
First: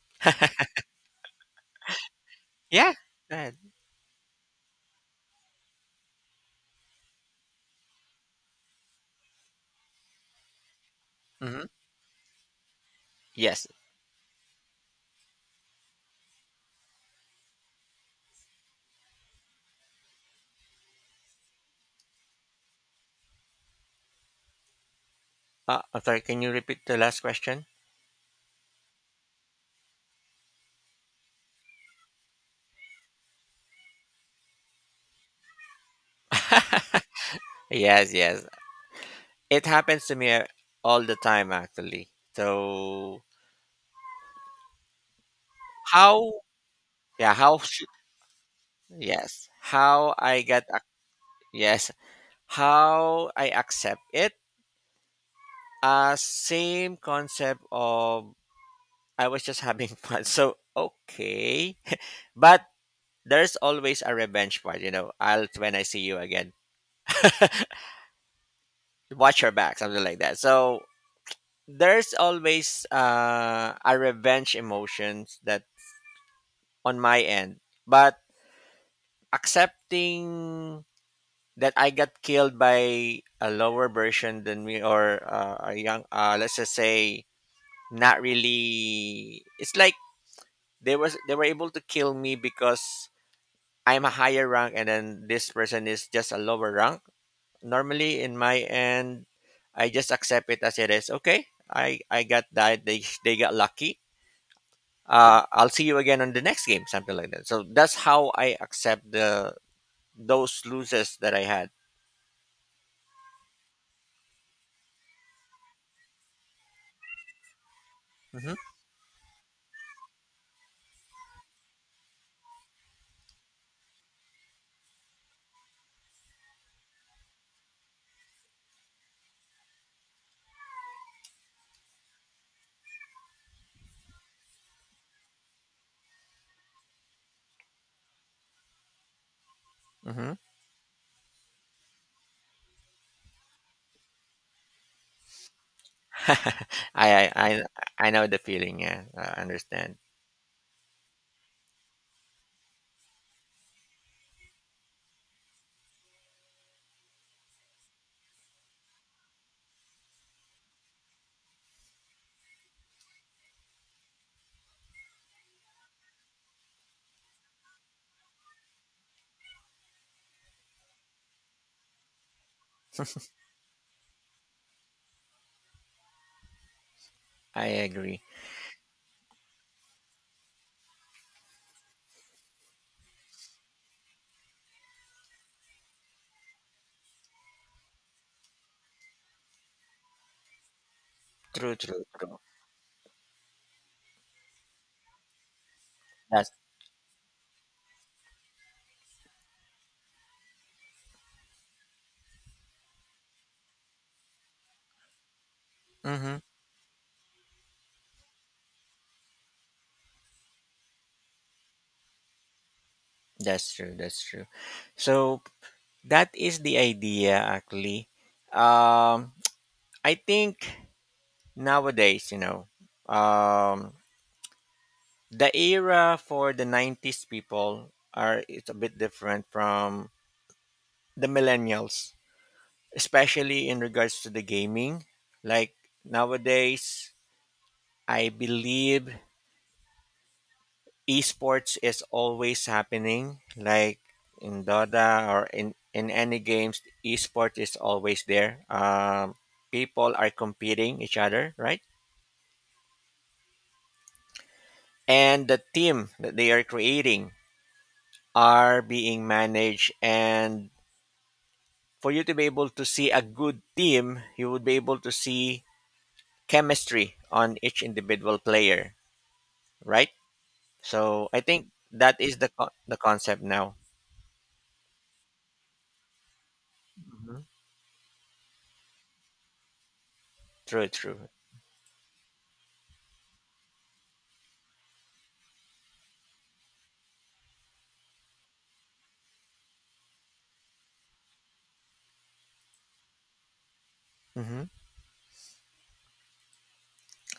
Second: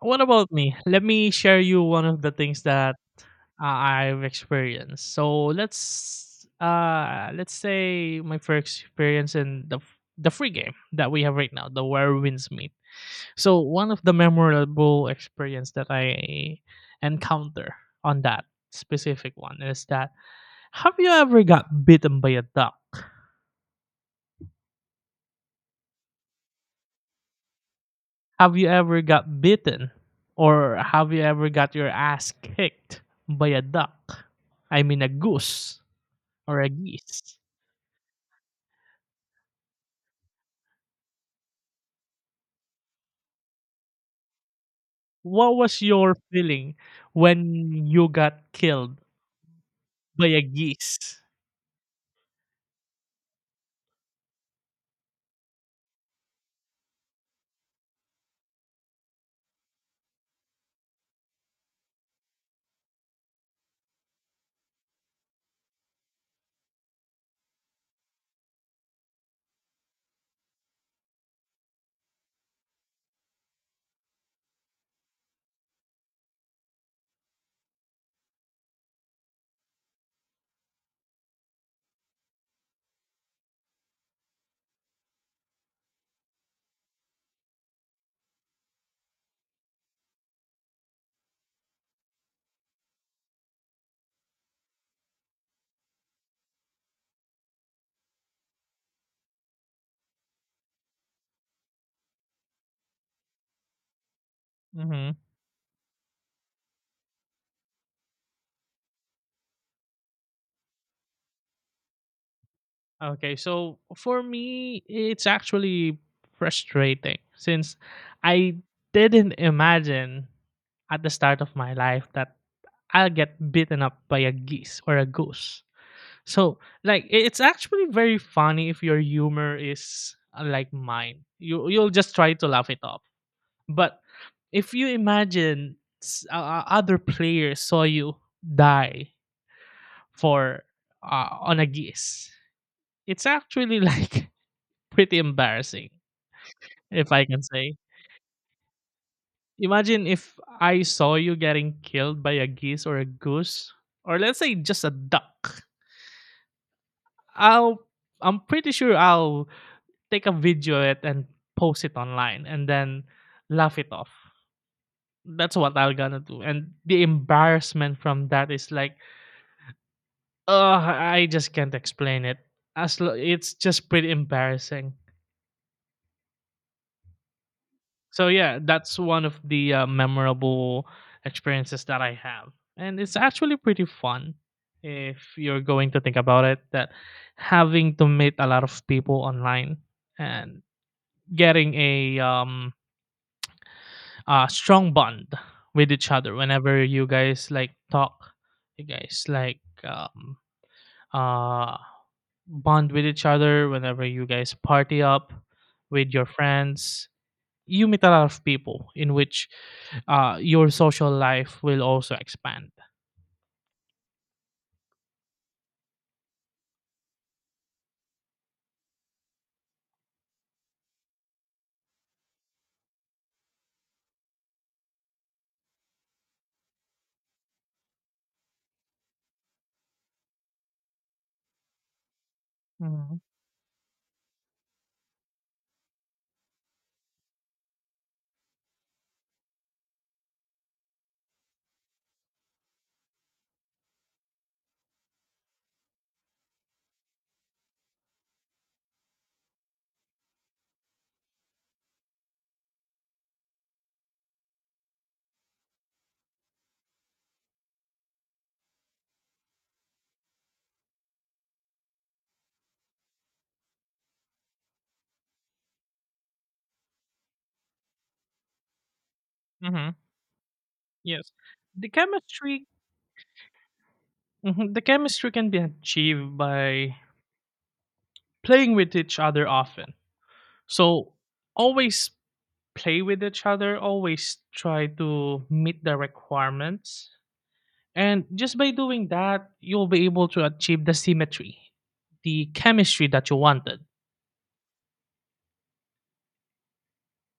what about me? Let me share you one of the things Yeah. that Go ahead. uh, I've experienced. So let's say my first experience in the the free game that we have right Hmm. now, the where winds Meet. So Yes. one of the memorable experience that I encounter on that specific one is that, have you ever got bitten by a duck? I'm sorry. Can you repeat the last question? Have you ever got bitten or have you ever got your ass kicked by a duck? I mean a goose or a geese. Yes. Yes. It happens to me all the time, actually. So What was your how, feeling yeah, how when should, you got killed yes, how by I a get geese? yes, how I accept it. Same concept of I was just having fun. So okay. But there's always a revenge part, you know. I'll, when I see you again. Watch your back, something like that. So there's always a revenge emotions that on my end, but accepting that I got killed by a lower version than me, or a young, let's just say, not really it's like they were able to kill me because I'm a higher rank, and then this person is just a lower rank. Normally in my end I just accept it as it is. Okay. I got died, they they got lucky. Hmm. I'll see you again on the next game, something like that. So that's how I accept the those losses that I had. Okay, so for me, it's actually frustrating since Mhm. I didn't imagine at the start of my life that I'll get beaten up by a geese or a goose. So, like, it's actually very funny if your humor is like mine. You'll just try to laugh it off. But if you imagine other players saw you die Mm-hmm. for on a geese, it's actually like pretty embarrassing, I, if I I can I say. I know the feeling. Yeah, I understand. Imagine if I saw you getting killed by a geese or a goose, or let's say just a duck. I'll I'm pretty sure I'll take a video of it and post it online and then laugh it off. That's what I'm gonna do. And the embarrassment from that is like, ugh, I just can't explain it. It's just pretty embarrassing. I agree. So yeah, that's one of the memorable experiences that I have, and it's actually pretty fun if you're going to think about it. That having to meet a lot of people online and getting True, true, true. A strong bond with each other That's whenever you guys like talk, you guys like uh bond with each other whenever you guys party up with your mm-hmm. friends, you meet a lot of people in which your social life will also expand. That's true. That's true. So that is the idea, actually. Um, I think nowadays, you know, um, the era for the '90s people are it's a bit different from the millennials, especially in regards to the gaming. Like nowadays, I believe esports is always happening, like in dota or in any games, esports is always there. People are competing each other, right? And the team that they are creating are being managed. And for you to be able to see a good team, you would be able to see chemistry on each individual player, Mm-hmm. right? So Yes, I think the that is chemistry. The concept now. Mhm. The chemistry can be achieved by Mhm. playing with each other often. True, So true. always play with each other, always try to meet the requirements. And just by doing that, you'll be able to achieve the symmetry, the chemistry that you wanted. Mhm.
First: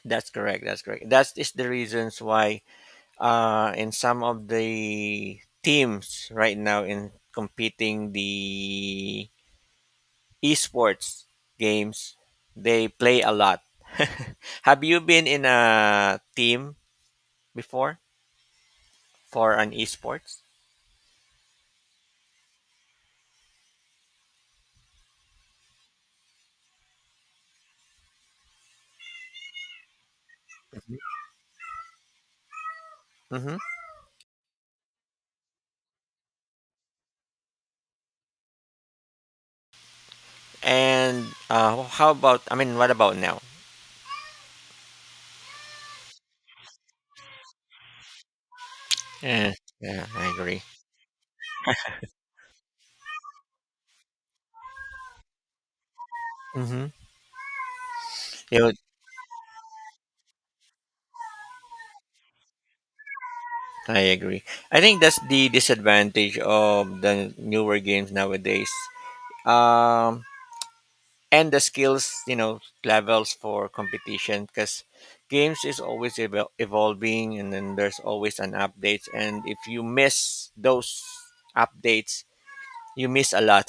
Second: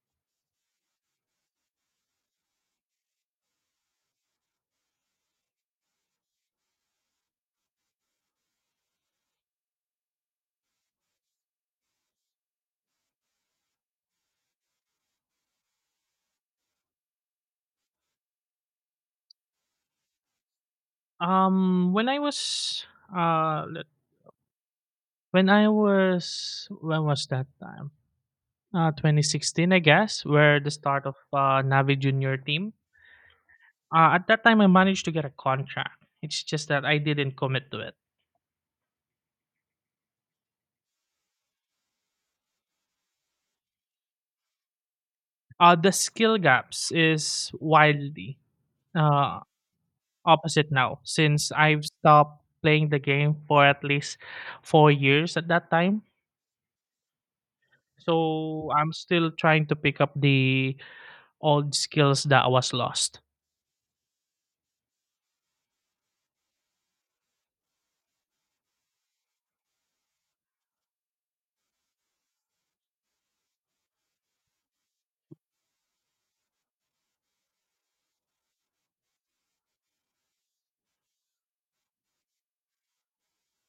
That's correct. That's correct. That is the reasons why, in some of the teams right now in competing the esports games, they play a lot. Have you been in a team before for an esports? When I was uh let- when I was, when was that time? 2016, I guess, where the Mm. start of Navi Junior team. Mm-hmm. At that time, I managed to get a contract. It's just that I didn't commit to it. And how about? I mean, what about now? The skill gaps is wildly uh, Yeah, yeah, I agree. opposite now since I've stopped playing the game for at least 4 years at that time. Mm-hmm. Yeah, So I'm still trying to pick up the old skills that was lost. I agree. I think that's the disadvantage of the newer games nowadays. um, and the skills, levels for competition, because games is always evolving, and then there's always an update. And if you miss those updates, you miss a lot.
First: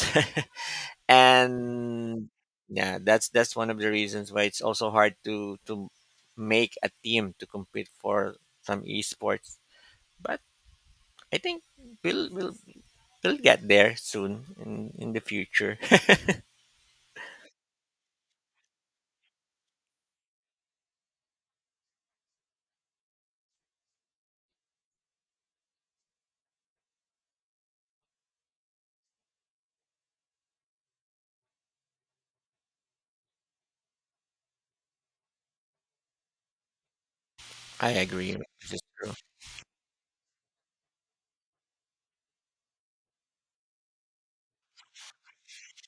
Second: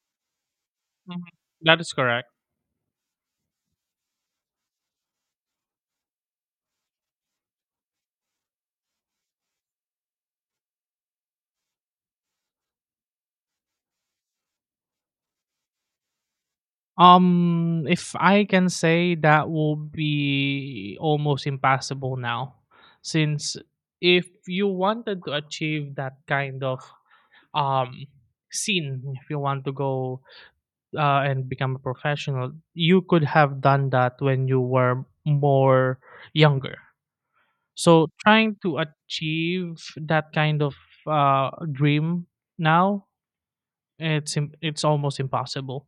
Mhm. That is And correct. yeah, that's one of the reasons why it's also hard to make a team to compete for some esports, but I think we'll we'll, we'll get there soon in the future. If I can say that will be almost impossible now, since if you wanted to achieve that kind of um scene, if you want to go and become a professional, you could have done that when you were more younger. I So agree, trying this to is true. achieve that kind of dream now, it's almost impossible.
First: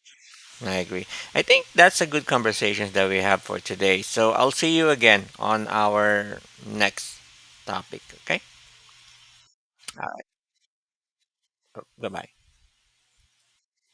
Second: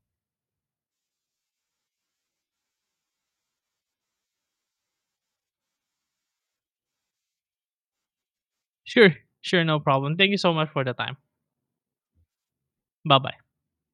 I agree. I think that's a good conversations that we have for today. So I'll see you again on our next topic. Okay. Sure, sure, no All problem. right. Thank you so much for the time. Goodbye. Bye bye.